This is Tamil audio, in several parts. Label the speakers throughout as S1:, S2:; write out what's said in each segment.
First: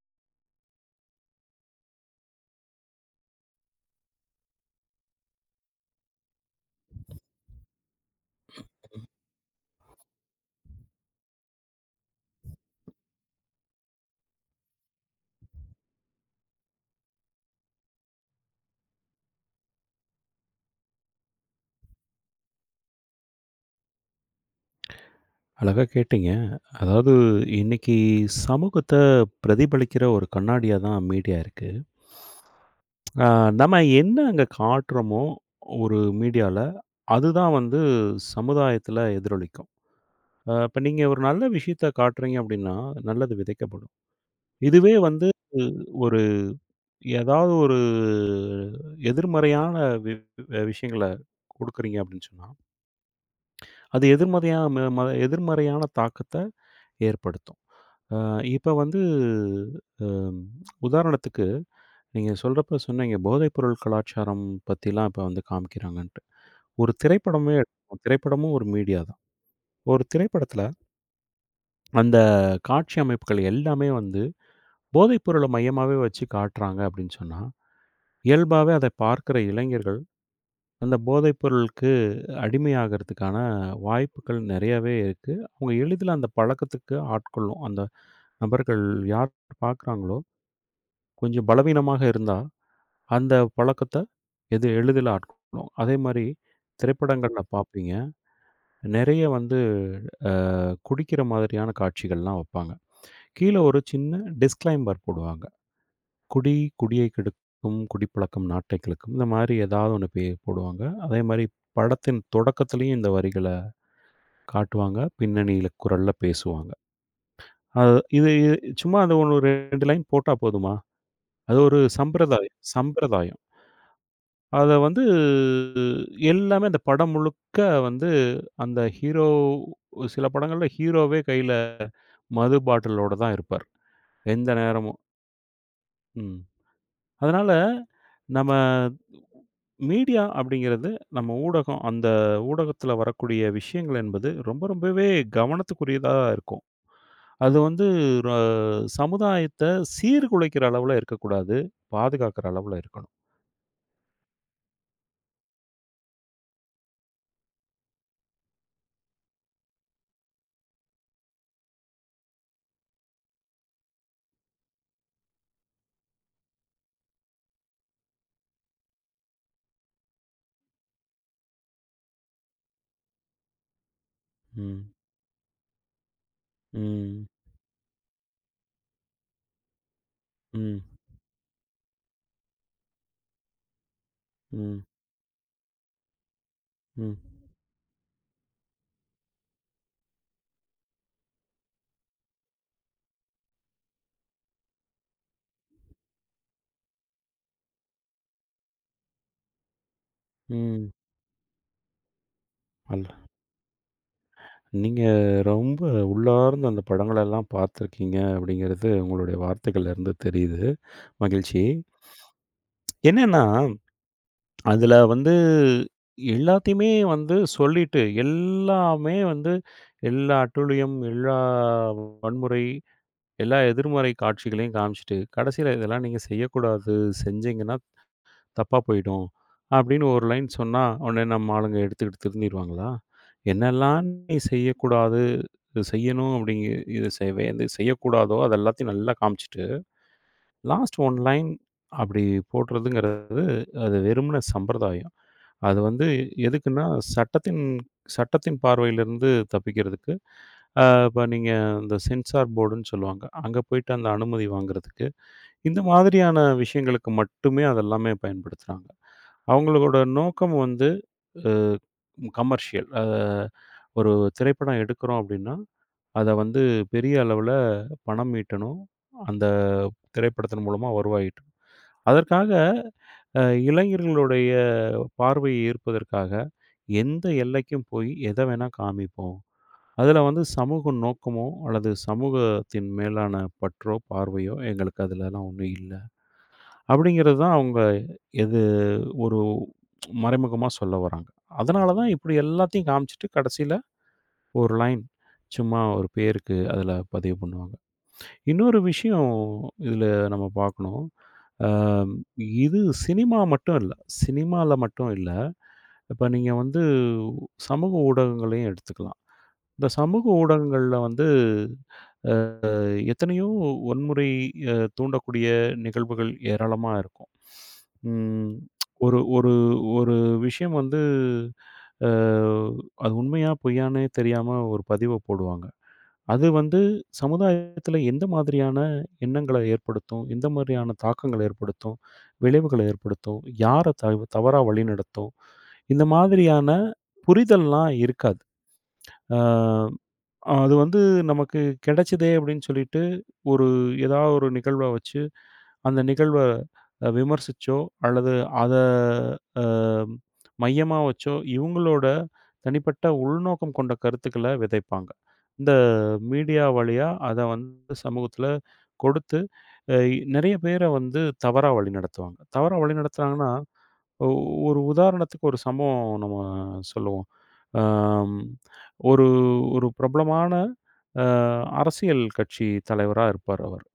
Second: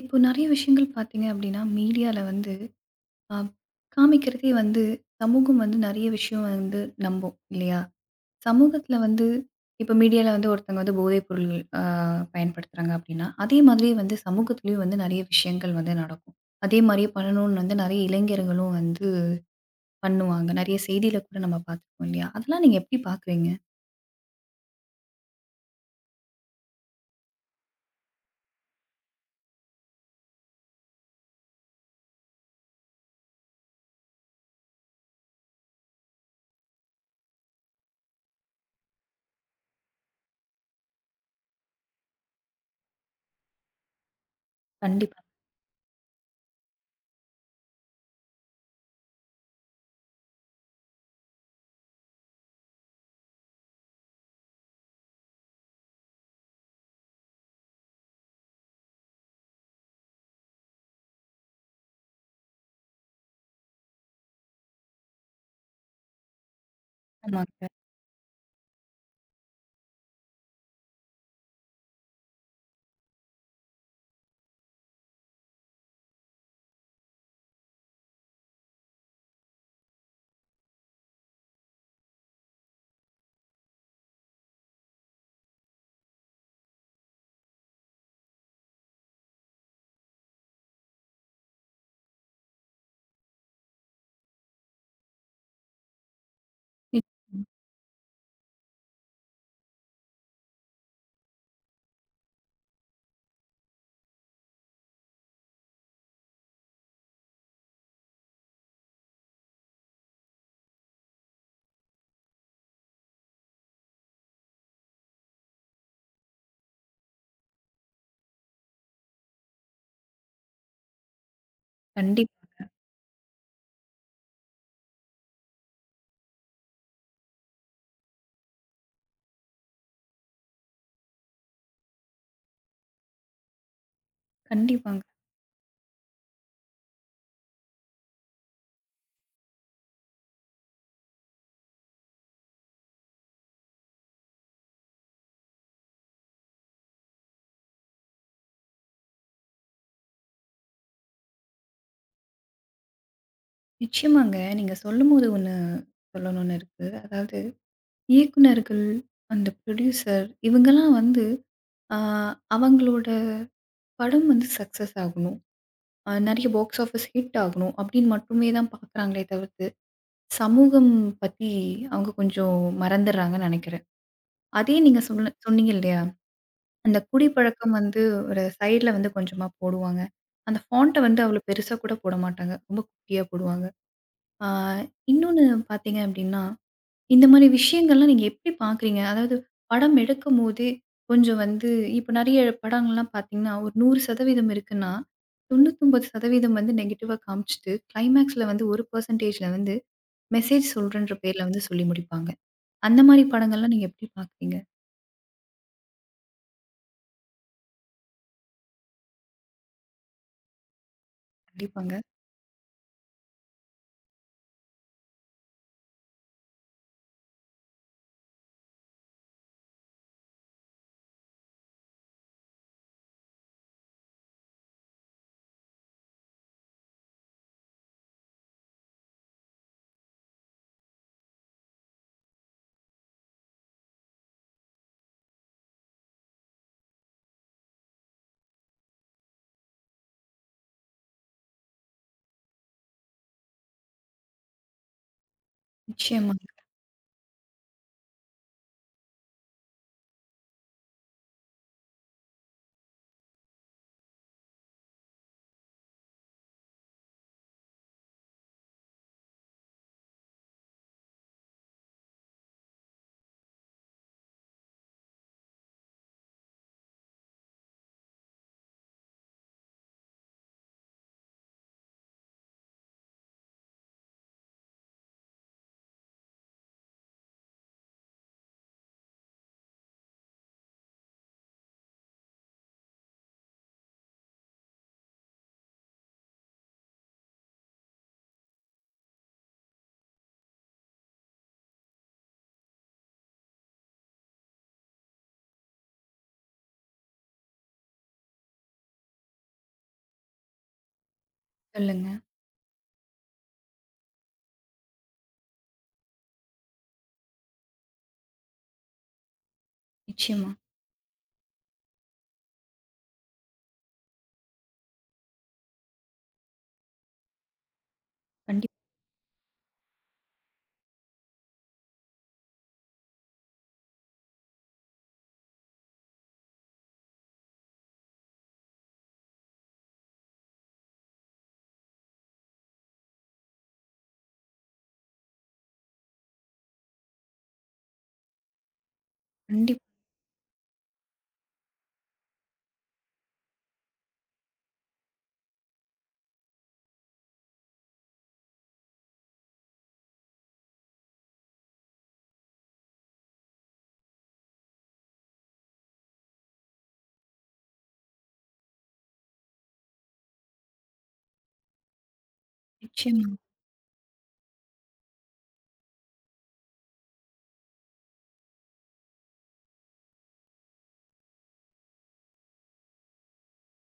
S1: இப்போ நெறைய விஷயங்கள் பார்த்தீங்க அப்படின்னா, மீடியால வந்து அ காமிக்கிறதே வந்து சமூகம் வந்து நெறைய விஷயம் வந்து நம்பும் இல்லையா? சமூகத்தில வந்து இப்போ மீடியால வந்து ஒருத்தங்க வந்து போதைப் பொருள் அ பயன்படுத்துறாங்க அப்படின்னா, அதே மாதிரியே வந்து சமூகத்திலயும் வந்து நெறைய விஷயங்கள் வந்து நடக்கும். அதே மாதிரியே பண்ணணும்னு வந்து நெறைய இளைஞர்களும் வந்து பண்ணுவாங்க. நெறைய செய்தியில கூட நம்ம பார்த்துருக்கோம் இல்லையா? அதெல்லாம் நீங்க எப்படி பார்க்குறீங்க?
S2: அழகா கேட்டீங்க. அதாவது, இன்னைக்கு சமூகத்த பிரதிபலிக்கிற ஒரு கண்ணாடியா தான் மீடியா இருக்கு. அ நம்ம என்ன அங்க காட்டுறோமோ ஒரு மீடியால, அதுதான் வந்து சமுதாயத்துல எதிரொலிக்கும். இப்ப நீங்க ஒரு நல்ல விஷயத்த காட்டுறீங்க அப்படின்னா, நல்லது விதைக்கப்படும். இதுவே
S1: கண்டிப்பா.
S2: வந்து ஒரு ஏதாவது ஒரு எதிர்மறையான வி அ விஷயங்கள குடுக்குறீங்க அப்படின்னு சொன்னா, அது எதிர்மறையான ம ம எதிர்மறையான தாக்கத்த ஏற்படுத்தும். அ இப்ப வந்து அம் உதாரணத்துக்கு, நீங்க சொல்றப்ப சொன்னீங்க, போதைப் பொருள் கலாச்சாரம் பத்திலாம் இப்ப வந்து காமிக்கிறாங்கன்ட்டு. ஒரு திரைப்படமே
S1: ஆமாங்க.
S2: எடுப்போம். திரைப்படமும் ஒரு மீடியா தான். ஒரு திரைப்படத்துல அந்த காட்சி அமைப்புகள் எல்லாமே வந்து போதைப் பொருள மையமாவே வச்சு காட்டுறாங்க அப்படின்னு சொன்னா, இயல்பாவே அத பார்க்கிற இளைஞர்கள் அந்த போதைப் பொருளுக்கு அடிமையாகறதுக்கான வாய்ப்புகள் நெறையாவே இருக்கு. அவங்க எளிதில அந்த பழக்கத்துக்கு ஆட்கொள்ளும். அந்த நபர்கள் யார் பார்க்குறாங்களோ, கொஞ்சம் பலவீனமாக இருந்தா அந்த பழக்கத்த எது எளிதில ஆட்கொள்ளும். அதேமாரி திரைப்படங்கள்ல
S1: நிச்சயமா.
S2: பார்ப்பீங்க. நெறைய வந்து குடிக்கிற மாதிரியான காட்சிகள்லாம் வப்பாங்க. கீழ ஒரு சின்ன டிஸ்க்ளைம்பர் போடுவாங்க. குடி, குடியை கெடுக்கும், குடிப்பழக்கம் நாட்டை கிழக்கும். இந்த மாரி ஏதாவது ஒண்ணு பே போடுவாங்க. அதேமாரி படத்தின் தொடக்கத்திலேயும் இந்த வரிகள காட்டுவாங்க. பின்னணியில குரல்ல பேசுவாங்க. அது இது இது சும்மா அந்த ஒரு 2 லைன் போட்டா போதுமா? அது ஒரு சம்பிரதாயம்
S1: கண்டிப்பாங்க,
S2: சம்பிரதாயம். அத வந்து எல்லாமே அந்த படம் முழுக்க வந்து அந்த ஹீரோ சில படங்கள்ல ஹீரோவே கையில மது பாட்டிலோட தான் இருப்பார். எந்த நேரமும்.
S1: கண்டிப்பாங்க.
S2: ம். அதனால நம்ம மீடியா அப்படிங்கிறது நம்ம ஊடகம், அந்த ஊடகத்தில வரக்கூடிய விஷயங்கள் என்பது ரொம்ப ரொம்பவே கவனத்துக்குரியதா இருக்கும். அது வந்து ர சமுதாயத்த சீர்குலைக்கிற அளவுல இருக்கக்கூடாது. பாதுகாக்கிற அளவுல இருக்கணும்.
S1: நிச்சயமாங்க. நீங்க சொல்லும்போது ஒண்ணு சொல்லணும்னு இருக்கு. அதாவது இயக்குனர்கள், அந்த ப்ரொடியூசர் இவங்கலாம் வந்து அ அவங்களோட படம் வந்து சக்சஸ் ஆகணும். நெறைய பாக்ஸ் ஆஃபிஸ் ஹிட் ஆகணும் அப்படின்னு மட்டுமே தான் பார்க்குறாங்களே தவிர்த்து, சமூகம் பத்தி அவங்க கொஞ்சம் மறந்துடுறாங்கன்னு நெனைக்கிறேன். அதே
S2: ம்.
S1: நீங்க சொன்னீங்க இல்லையா? அந்த
S2: ம்.
S1: குடிப்பழக்கம் வந்து ஒரு சைட்ல வந்து கொஞ்சமா போடுவாங்க. அந்த
S2: ம்.
S1: ஃபாண்ட்ட வந்து அவ்வளோ பெருசா கூட போட மாட்டாங்க. ரொம்ப குட்டியா போடுவாங்க. அ
S2: ம்.
S1: இன்னொன்னு பார்த்தீங்க அப்படின்னா
S2: ம்.
S1: இந்த மாரி விஷயங்கள்லாம் நீங்க எப்படி பார்க்குறீங்க? அதாவது படம் எடுக்கும்போதே கொஞ்சம் வந்து இப்ப நெறைய படங்கள்லாம் பார்த்தீங்கன்னா, ஒரு 100% இருக்குன்னா, 99% வந்து நெகட்டிவா காமிச்சுட்டு, கிளைமாக்ஸ்ல வந்து 1%ல வந்து மெசேஜ்
S2: ம்.
S1: சொல்றேன்ற பேர்ல வந்து சொல்லி முடிப்பாங்க. அந்த
S2: அல்ல.
S1: மாரி படங்கள்லாம் நீங்க எப்படி பார்க்குறீங்க?
S2: நீங்க ரொம்ப உள்ளார்ந்து அந்த படங்களெல்லாம் பார்த்துருக்கீங்க அப்படிங்கிறது உங்களுடைய வார்த்தைகள்ல இருந்து தெரியுது. மகிழ்ச்சி.
S1: கண்டிப்பாங்க.
S2: என்னன்னா, அதுல வந்து எல்லாத்தையுமே வந்து சொல்லிட்டு, எல்லாமே வந்து எல்லா அட்டூழியம், எல்லா வன்முறை, எல்லா எதிர்மறை காட்சிகளையும் காமிச்சுட்டு, கடைசியில இதெல்லாம் நீங்க செய்யக்கூடாது, செஞ்சீங்கன்னா தப்பா போயிடும். அப்படின்னு ஒரு லைன் சொன்னா, உடனே நம்ம ஆளுங்க எடுத்துக்கிட்டு திருந்திருவாங்களா? என்னெல்லாம் நீ செய்யக்கூடாது, இது செய்யணும் அப்படிங்க இது செய்வே இது செய்யக்கூடாதோ, அது எல்லாத்தையும் நல்லா காமிச்சுட்டு, லாஸ்ட் ஒன் லைன் அப்படி போடுறதுங்கிறது, அது வெறுமன சம்பிரதாயம். அது வந்து
S1: நிச்சயமாங்க.
S2: எதுக்குன்னா, சட்டத்தின் சட்டத்தின் பார்வையிலிருந்து தப்பிக்கிறதுக்கு. இப்ப நீங்க இந்த சென்சார் போர்டுன்னு சொல்லுவாங்க. அங்க போயிட்டு அந்த அனுமதி வாங்குறதுக்கு. இந்த மாதிரியான விஷயங்களுக்கு மட்டுமே அதெல்லாமே பயன்படுத்துறாங்க. அவங்களோட நோக்கம் வந்து அ கமர்ஷியல். ஒரு திரைப்படம் எடுக்கிறோம் அப்படின்னா, அத வந்து பெரிய அளவுல பணம் ஈட்டணும். அந்த திரைப்படத்தின் மூலமா வருவாய் ஈட்டணும். அதற்காக அ இளைஞர்களுடைய பார்வையை ஈர்ப்பதற்காக, எந்த எல்லைக்கும் போய் எத வேணா காமிப்போம். அதுல வந்து சமூக நோக்கமோ அல்லது சமூகத்தின் மேலான பற்றோ, பார்வையோ எங்களுக்கு அதுலலாம் ஒண்ணும் இல்ல. அப்படிங்கிறது தான் அவங்க எது ஒரு மறைமுகமா சொல்ல வராங்க. அதனால தான் இப்படி எல்லாத்தையும் காமிச்சுட்டு கடைசியில ஒரு லைன் சும்மா ஒரு பேருக்கு அதில பதிவு பண்ணுவாங்க. இன்னொரு விஷயம் இதில நம்ம பார்க்கணும். அ
S1: சொல்லுங்க.
S2: இது சினிமா மட்டும் இல்ல. சினிமால மட்டும் இல்ல. இப்ப நீங்க வந்து சமூக ஊடகங்களையும் எடுத்துக்கலாம். இந்த சமூக
S1: நிச்சயமா.
S2: ஊடகங்கள்ல வந்து எத்தனையோ வன்முறை தூண்டக்கூடிய நிகழ்வுகள் ஏராளமா இருக்கும். ம்.
S1: கண்டிப்
S2: ஒரு ஒரு ஒரு விஷயம் வந்து அ அது உண்மையா பொய்யான்னே தெரியாம ஒரு பதிவ போடுவாங்க. அது வந்து சமுதாயத்தில எந்த மாதிரியான எண்ணங்கள ஏற்படுத்தும்? எந்த மாதிரியான தாக்கங்கள ஏற்படுத்தும்? விளைவுகள ஏற்படுத்தும்? யார தவறா வழிநடத்தும்? இந்த மாதிரியான புரிதல்லாம் இருக்காது. ஆ
S1: கண்டிப்பா.
S2: அது வந்து நமக்கு கிடைச்சதே அப்படின்னு சொல்லிட்டு, ஒரு ஏதாவது ஒரு நிகழ்வ வச்சு, அந்த நிகழ்வ விமர்சிச்சோ, அல்லது அத அ மையமா வச்சோ, இவங்களோட தனிப்பட்ட உள்நோக்கம் கொண்ட கருத்துக்கள விதைப்பாங்க. இந்த மீடியா வழியா அத வந்து சமூகத்தில கொடுத்து அ நெறைய பேர வந்து தவறா வழிநடத்துவாங்க. தவறா
S1: நிச்சயமா.
S2: வழிநடத்துனாங்கன்னா, ஒ ஒரு உதாரணத்துக்கு ஒரு சம்பவம் நம்ம சொல்லுவோம். அம் ஒரு ஒரு பிரபலமான அ அரசியல் கட்சி தலைவரா இருப்பார் அவர்.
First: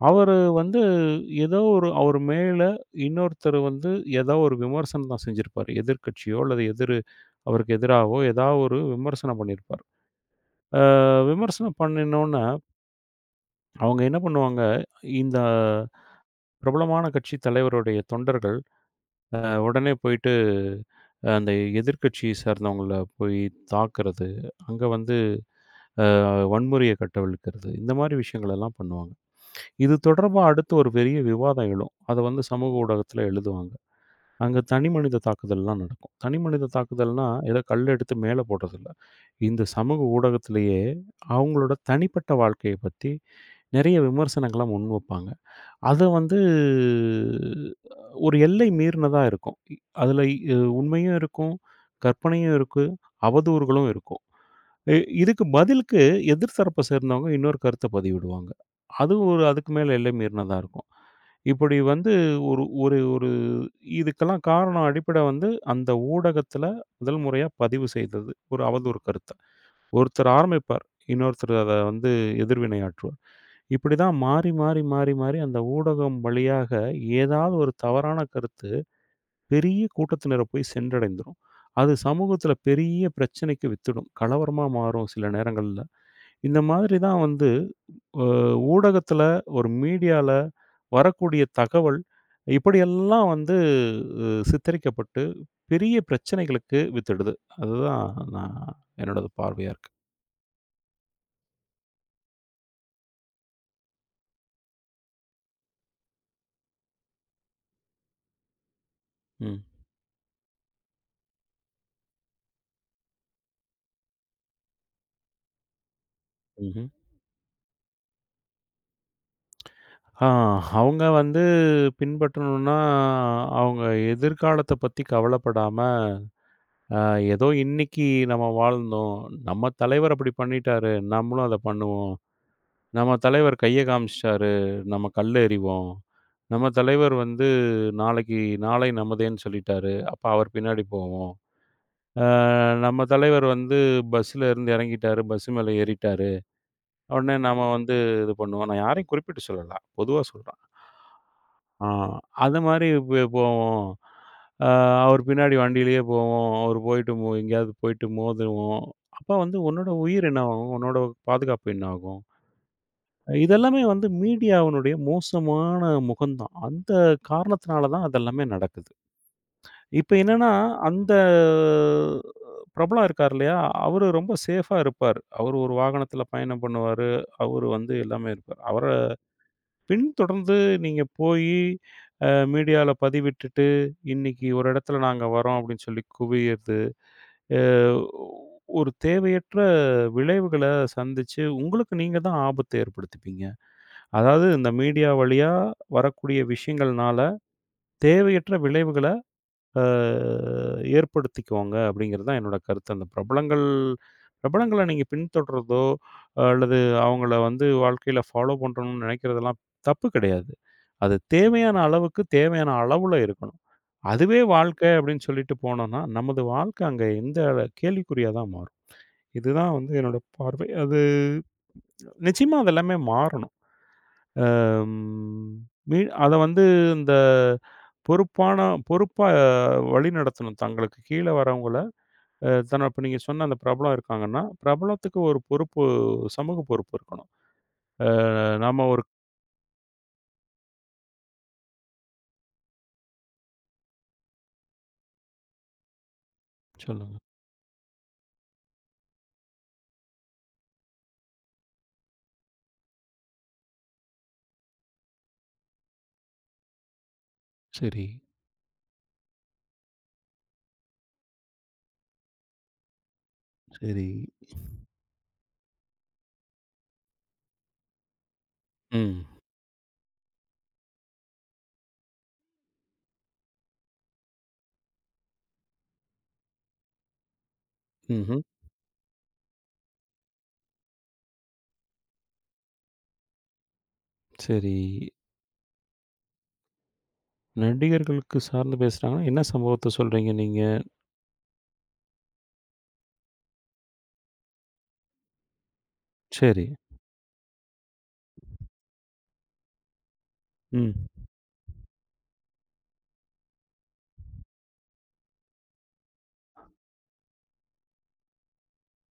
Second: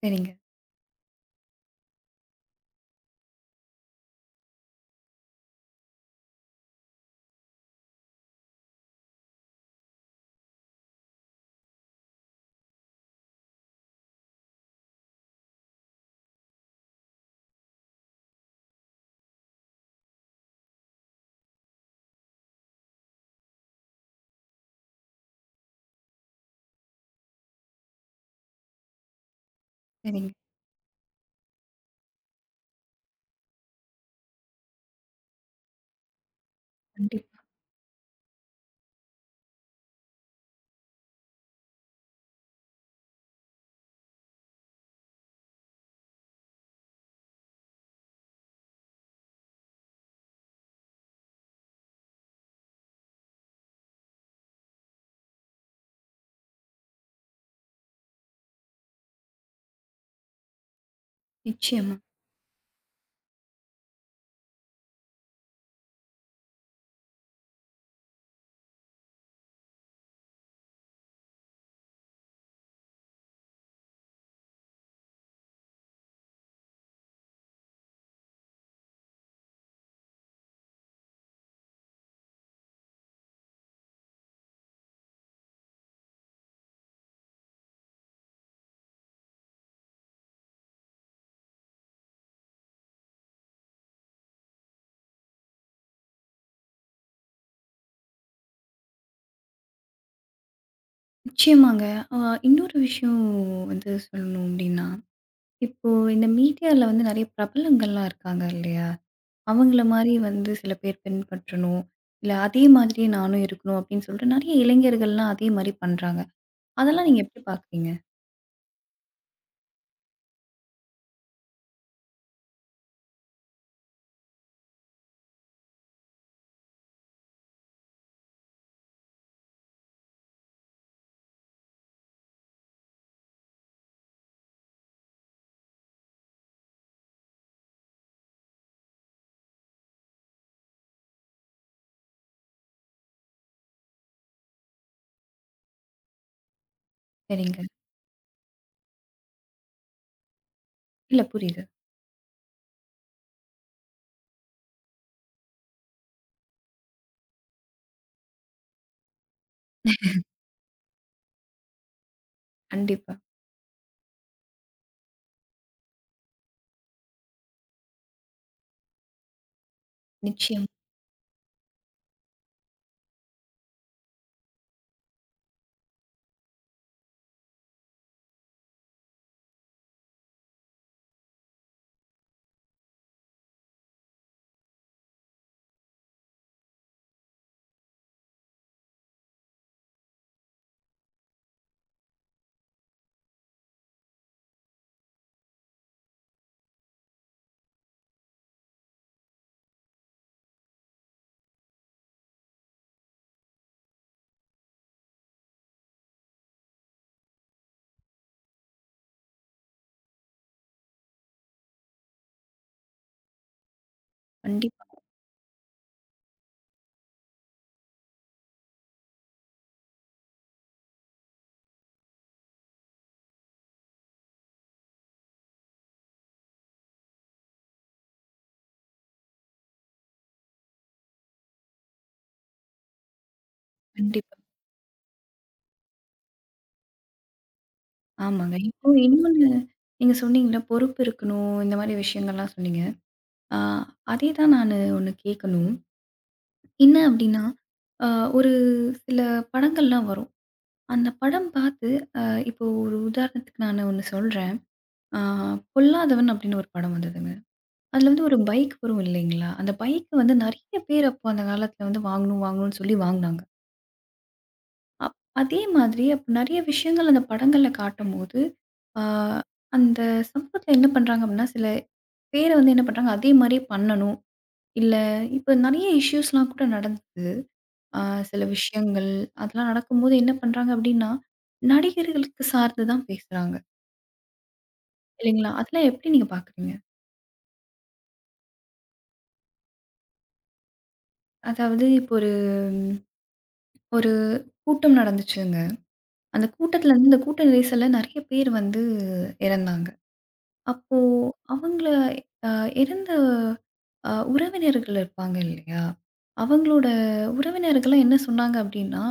S1: சரிங்க,
S2: அவரு வந்து ஏதோ ஒரு அவர் மேல இன்னொருத்தர் வந்து ஏதோ ஒரு விமர்சனம் தான் செஞ்சிருப்பாரு. எதிர்க்கட்சியோ அல்லது எதிர் அவருக்கு எதிராவோ ஏதாவது ஒரு விமர்சனம் பண்ணியிருப்பார். அ விமர்சனம் பண்ணினோன்ன, அவங்க என்ன பண்ணுவாங்க, இந்த பிரபலமான கட்சி தலைவருடைய தொண்டர்கள் அ உடனே போயிட்டு அந்த எதிர்க்கட்சி சார்ந்தவங்கள போய் தாக்குறது, அங்க வந்து வன்முறைய கட்டவிழ்க்கிறது. இந்த மாரி விஷயங்கள் எல்லாம் பண்ணுவாங்க. இது
S1: சரிங்க.
S2: தொடர்பா அடுத்து ஒரு பெரிய விவாதம் எழும். அத வந்து சமூக ஊடகத்துல எழுதுவாங்க. அங்க தனிமனித தாக்குதல்லாம் நடக்கும். தனிமனித தாக்குதல்னா,
S1: கண்டிப்பா.
S2: ஏதோ கல் எடுத்து மேல போடுறதில்ல. இந்த சமூக ஊடகத்திலேயே அவங்களோட தனிப்பட்ட வாழ்க்கைய பத்தி நெறைய விமர்சனங்கள முன்வைப்பாங்க. அத வந்து ஒரு எல்லை மீறினதா இருக்கும். அதுல உண்மையும் இருக்கும், கற்பனையும் இருக்கு, அவதூறுகளும் இருக்கும். இ இதுக்கு பதிலுக்கு எதிர் தரப்ப சேர்ந்தவங்க இன்னொரு கருத்த பதிவிடுவாங்க. அது ஒரு அதுக்கு மேல எல்லை மீறினதா இருக்கும். இப்படி
S1: நிச்சயமா.
S2: வந்து ஒரு ஒரு ஒரு இதுக்கெல்லாம் காரணம் அடிப்படை வந்து அந்த ஊடகத்துல முதல் முறையா பதிவு செய்தது. ஒரு அவதூறு கருத்த. ஒருத்தர் ஆரம்பிப்பார். இன்னொருத்தர் அத வந்து எதிர்வினையாற்றுவார். இப்படிதான் மாறி அந்த ஊடகம் வழியாக ஏதாவது ஒரு தவறான கருத்த பெரிய கூட்டத்தினரை போய் சென்றடைந்துரும். அது சமூகத்தில பெரிய பிரச்சனைக்கு வித்திடும். கலவரமா மாறும் சில நேரங்கள்ல. இந்த மாதிரி தான் வந்து அ ஊடகத்தில, ஒரு மீடியால வரக்கூடிய தகவல் இப்படியெல்லாம் வந்து சித்தரிக்கப்பட்டு பெரிய பிரச்சனைகளுக்கு வித்திடுது. அதுதான் நான் என்னோட பார்வையா இருக்கு.
S1: நிச்சயமாங்க. அ இன்னொரு விஷயம் வந்து சொல்லணும் அப்டின்னா இப்போ இந்த மீடியால வந்து நெறைய பிரபலங்கள்லாம் இருக்காங்க இல்லையா?
S2: ம்.
S1: அவங்கள மாரி வந்து சில பேர் பின்பற்றணும். இல்ல அதே மாதிரியே நானும் இருக்கணும் அப்படின்னு சொல்லிட்டு நெறைய இளைஞர்கள்லாம் அதே மாரி பண்றாங்க.
S2: ம்ஹ்ம்.
S1: அதெல்லாம் நீங்க எப்படி பார்க்குறீங்க?
S2: ஆ அவங்க வந்து பின்பற்றணும்னா, அவங்க எதிர்காலத்த பத்தி கவலைப்படாம அ ஏதோ இன்னைக்கு நம்ம வாழ்ந்தோம். நம்ம தலைவர் அப்படி பண்ணிட்டாரு. நம்மளும் அத பண்ணுவோம். நம்ம தலைவர் கைய காமிச்சிட்டாரு. நம்ம கல் எறிவோம். நம்ம தலைவர் வந்து நாளைக்கு நாளை நமதேன்னு சொல்லிட்டாரு. அப்ப அவர் பின்னாடி போவோம். அ நம்ம தலைவர் வந்து பஸ்ல இருந்து இறங்கிட்டாரு. பஸ் மேல ஏறிட்டாரு. உடனே
S1: சரிங்க.
S2: நாம வந்து இது பண்ணுவோம். நான் யாரையும் குறிப்பிட்டு சொல்லல. பொதுவா சொல்றேன்.
S1: இல்ல புரியுது.
S2: ஆ. அது மாரி பே போவோம். அ அவர் பின்னாடி வண்டியிலேயே போவோம். அவர் போயிட்டு மோ எங்கேயாவது போயிட்டு மோதுவோம். அப்ப வந்து உன்னோட உயிர் என்ன ஆகும்? உன்னோட பாதுகாப்பு என்ன ஆகும்?
S1: கண்டிப்பா.
S2: இதெல்லாமே வந்து மீடியாவினுடைய மோசமான முகம்தான். அந்த காரணத்தினால தான் அதெல்லாமே நடக்குது. இப்ப என்னன்னா,
S1: நிச்சயம்.
S2: அந்த பிரபலம் இருக்கார் இல்லையா? அவரு ரொம்ப சேஃபா இருப்பாரு. அவரு ஒரு வாகனத்தில பயணம் பண்ணுவாரு. அவரு வந்து எல்லாமே இருப்பார். அவர பின்தொடர்ந்து நீங்க போயி, அ மீடியால பதிவிட்டுட்டு, "இன்னைக்கு ஒரு இடத்துல நாங்க வரோம்" அப்படின்னு சொல்லி குவியறது, அ ஒரு தேவையற்ற விளைவுகள சந்திச்சு, உங்களுக்கு நீங்க தான் ஆபத்த ஏற்படுத்திப்பீங்க. அதாவது இந்த மீடியா வழியா வரக்கூடிய விஷயங்கள்னால, தேவையற்ற விளைவுகள அ ஏற்படுத்திக்கோங்க அப்படிங்கிறது தான் என்னோட கருத்து. அந்த பிரபலங்கள நீங்க பின்தொடர்றதோ, அல்லது அவங்கள வந்து வாழ்க்கையில ஃபாலோ பண்றணும்னு நெனைக்கிறதெல்லாம் தப்பு கிடையாது. அது தேவையான அளவுக்கு, தேவையான அளவுல இருக்கணும். அதுவே
S1: கண்டிப்பா,
S2: வாழ்க்கை அப்படின்னு சொல்லிட்டு போனோம்னா, நமது வாழ்க்கை அங்க எந்த அள கேள்விக்குறியா தான் மாறும். இதுதான் வந்து என்னோட பார்வை. அது நிச்சயமா அது எல்லாமே மாறணும். அம் மீ அத வந்து இந்த பொறுப்பான பொறுப்பா வழிநடத்தணும். தங்களுக்கு கீழ வரவங்கள தன்ன இப்ப நீங்க சொன்ன அந்த பிரபலம்
S1: கண்டிப்பா.
S2: இருக்காங்கன்னா, பிரபலத்துக்கு ஒரு பொறுப்பு, சமூக பொறுப்பு இருக்கணும். அ
S1: ஆமாங்க.
S2: நம்ம
S1: இப்போ
S2: ஒரு
S1: இன்னொன்னு நீங்க சொன்னீங்கல்ல பொறுப்பு இருக்கணும். இந்த மாரி விஷயங்கள்லாம் சொன்னீங்க. ஆ அதே தான் நானு ஒண்ணு கேட்கணும். என்ன
S2: சொல்லுங்க.
S1: அப்படின்னா, அ ஒரு சில படங்கள்லாம் வரும். அந்த படம் பார்த்து அ இப்போ ஒரு உதாரணத்துக்கு நான் ஒண்ணு சொல்றேன். ஆ பொல்லாதவன் அப்படின்னு ஒரு படம் வந்ததுங்க.
S2: சரி,
S1: அதுல வந்து ஒரு பைக் வரும் இல்லைங்களா? அந்த பைக் வந்து நெறைய பேர் அப்போ அந்த காலத்துல வந்து வாங்கணும், வாங்கணும்னு சொல்லி வாங்குனாங்க.
S2: சரி.
S1: அப் அதே மாதிரி அப்ப நெறைய விஷயங்கள் அந்த படங்கள்ல காட்டும்போது, ஆ
S2: ம்.
S1: அந்த சமூகத்துல என்ன பண்றாங்க அப்படின்னா, சில பேர வந்து என்ன பண்றாங்க, அதே மாரியே பண்ணணும். இல்ல இப்ப நெறைய இஷ்யூஸ்லாம் கூட நடந்தது. ஆ
S2: ம்ஹ்ம்.
S1: சில விஷயங்கள் அதெல்லாம் நடக்கும்போது என்ன பண்றாங்க அப்படின்னா, நடிகர்களுக்கு சார்ந்து தான் பேசுறாங்க.
S2: சரி.
S1: இல்லைங்களா? அதெல்லாம் எப்படி நீங்க பார்க்குறீங்க?
S2: நடிகர்களுக்கு சார்ந்து பேசுறாங்கன்னா, என்ன சம்பவத்த சொல்றீங்க நீங்க?
S1: அதாவது இப்போ ஒரு ஒரு கூட்டம் நடந்துச்சுங்க. அந்த
S2: சரி.
S1: கூட்டத்துல வந்து இந்த கூட்ட நெரிசல்ல நெறைய பேர் வந்து இறந்தாங்க.
S2: ம்.
S1: அப்போ அவங்கள அ இறந்த உறவினர்கள் இருப்பாங்க இல்லையா? அவங்களோட உறவினர்கள்லாம் என்ன சொன்னாங்க அப்படின்னா,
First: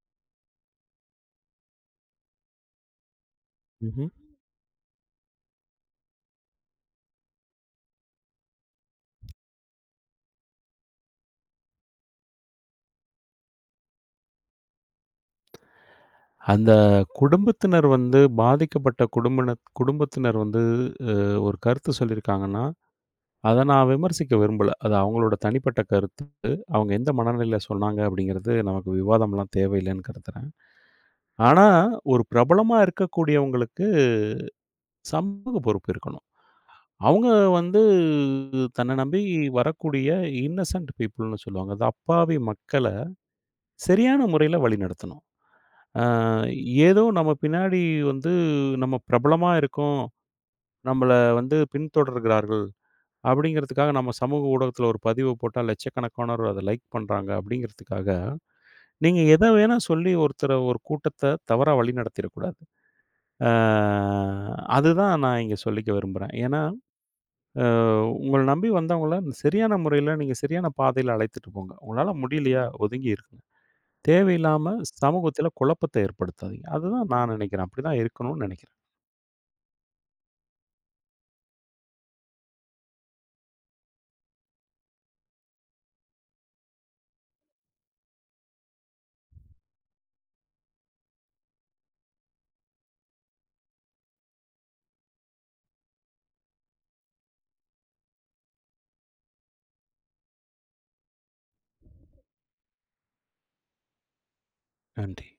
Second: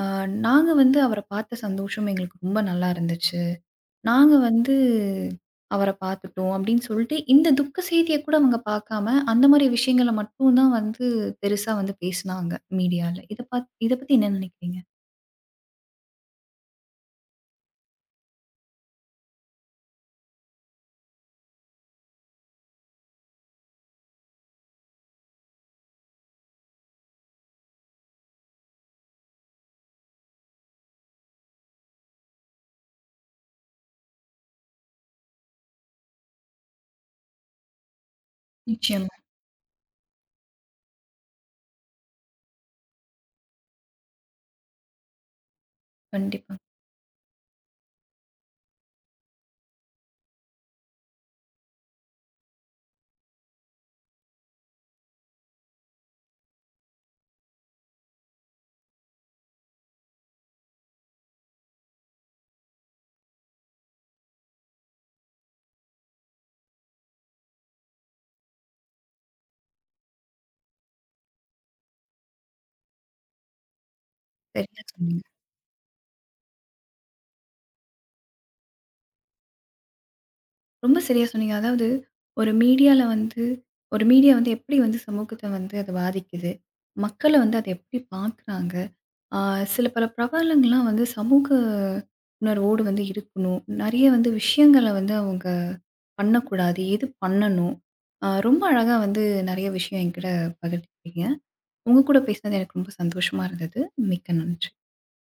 S1: "அ நாங்க வந்து அவர பார்த்த சந்தோஷம் எங்களுக்கு ரொம்ப நல்லா இருந்துச்சு."
S2: ம்ஹ்ம்.
S1: நாங்க வந்து அவர பார்த்துட்டோம் அப்படின்னு சொல்லிட்டு, இந்த துக்க செய்திய கூட அவங்க பார்க்காம, அந்த மாரி விஷயங்கள மட்டும் தான் வந்து பெருசா வந்து பேசுனாங்க மீடியால. இத பத்தி என்ன நினைக்கிறீங்க?
S2: அந்த குடும்பத்தினர் வந்து பாதிக்கப்பட்ட குடும்பத்தினர் வந்து அ ஒரு கருத்து சொல்லியிருக்காங்கன்னா, அத நான் விமர்சிக்க விரும்பல. அது அவங்களோட தனிப்பட்ட கருத்து. அவங்க எந்த மனநிலையில சொன்னாங்க அப்படிங்கிறது நமக்கு விவாதம்லாம் தேவையில்லன்னு கருதுறேன். ஆனா, ஒரு பிரபலமா இருக்கக்கூடியவங்களுக்கு சமூக பொறுப்பு இருக்கணும். அவங்க வந்து தன்ன
S1: நிச்சயமா.
S2: நம்பி வரக்கூடிய இன்னசென்ட் பீப்பிள்ன்னு சொல்லுவாங்க. அது அப்பாவி மக்கள சரியான முறையில வழிநடத்தணும். அ
S1: கண்டிப்பா.
S2: ஏதோ நம்ம பின்னாடி வந்து நம்ம பிரபலமா இருக்கோம். நம்மள வந்து பின்தொடர்கிறார்கள். அப்படிங்கிறதுக்காக நம்ம சமூக ஊடகத்தில ஒரு பதிவு போட்டா லட்சக்கணக்கானோர் அத லைக் பண்றாங்க அப்படிங்கிறதுக்காக, நீங்க எத வேணா சொல்லி ஒருத்தர ஒரு கூட்டத்த தவறா வழிநடத்திறக்கூடாது. அ அதுதான் நான் இங்க சொல்லிக்க விரும்புறேன். ஏன்னா, அ உங்கள நம்பி வந்தவங்கள சரியான முறையில நீங்க சரியான பாதையில அழைத்துட்டு போங்க. உங்களால முடியலையா ஒதுங்கி இருங்க. தேவையில்லாம
S1: சரியா சொன்னீங்க.
S2: சமூகத்தில குழப்பத்த ஏற்படுத்தாதீங்க. அதுதான் நான் நினைக்கிறேன். அப்படிதான் இருக்கணும்னு நினைக்கிறேன்.
S1: ரொம்ப சரியா சொன்னீங்க. அதாவது ஒரு மீடியால வந்து ஒரு மீடியா வந்து எப்படி வந்து சமூகத்த வந்து அது பாதிக்குது? மக்கள வந்து அத எப்படி பார்க்குறாங்க? ஆ, சில பல பிரபலங்கள்லாம் வந்து சமூக உணர்வோடு வந்து இருக்கணும். நெறைய வந்து விஷயங்கள வந்து அவங்க பண்ணக்கூடாது. எது பண்ணணும்? ரொம்ப அழகா வந்து நெறைய விஷயம் என்கிட்ட பகிர்ந்துக்கிட்டீங்க. உங்க கூட பேசினது எனக்கு ரொம்ப சந்தோஷமா இருந்தது. மிக்க நன்றி.
S2: நன்றி.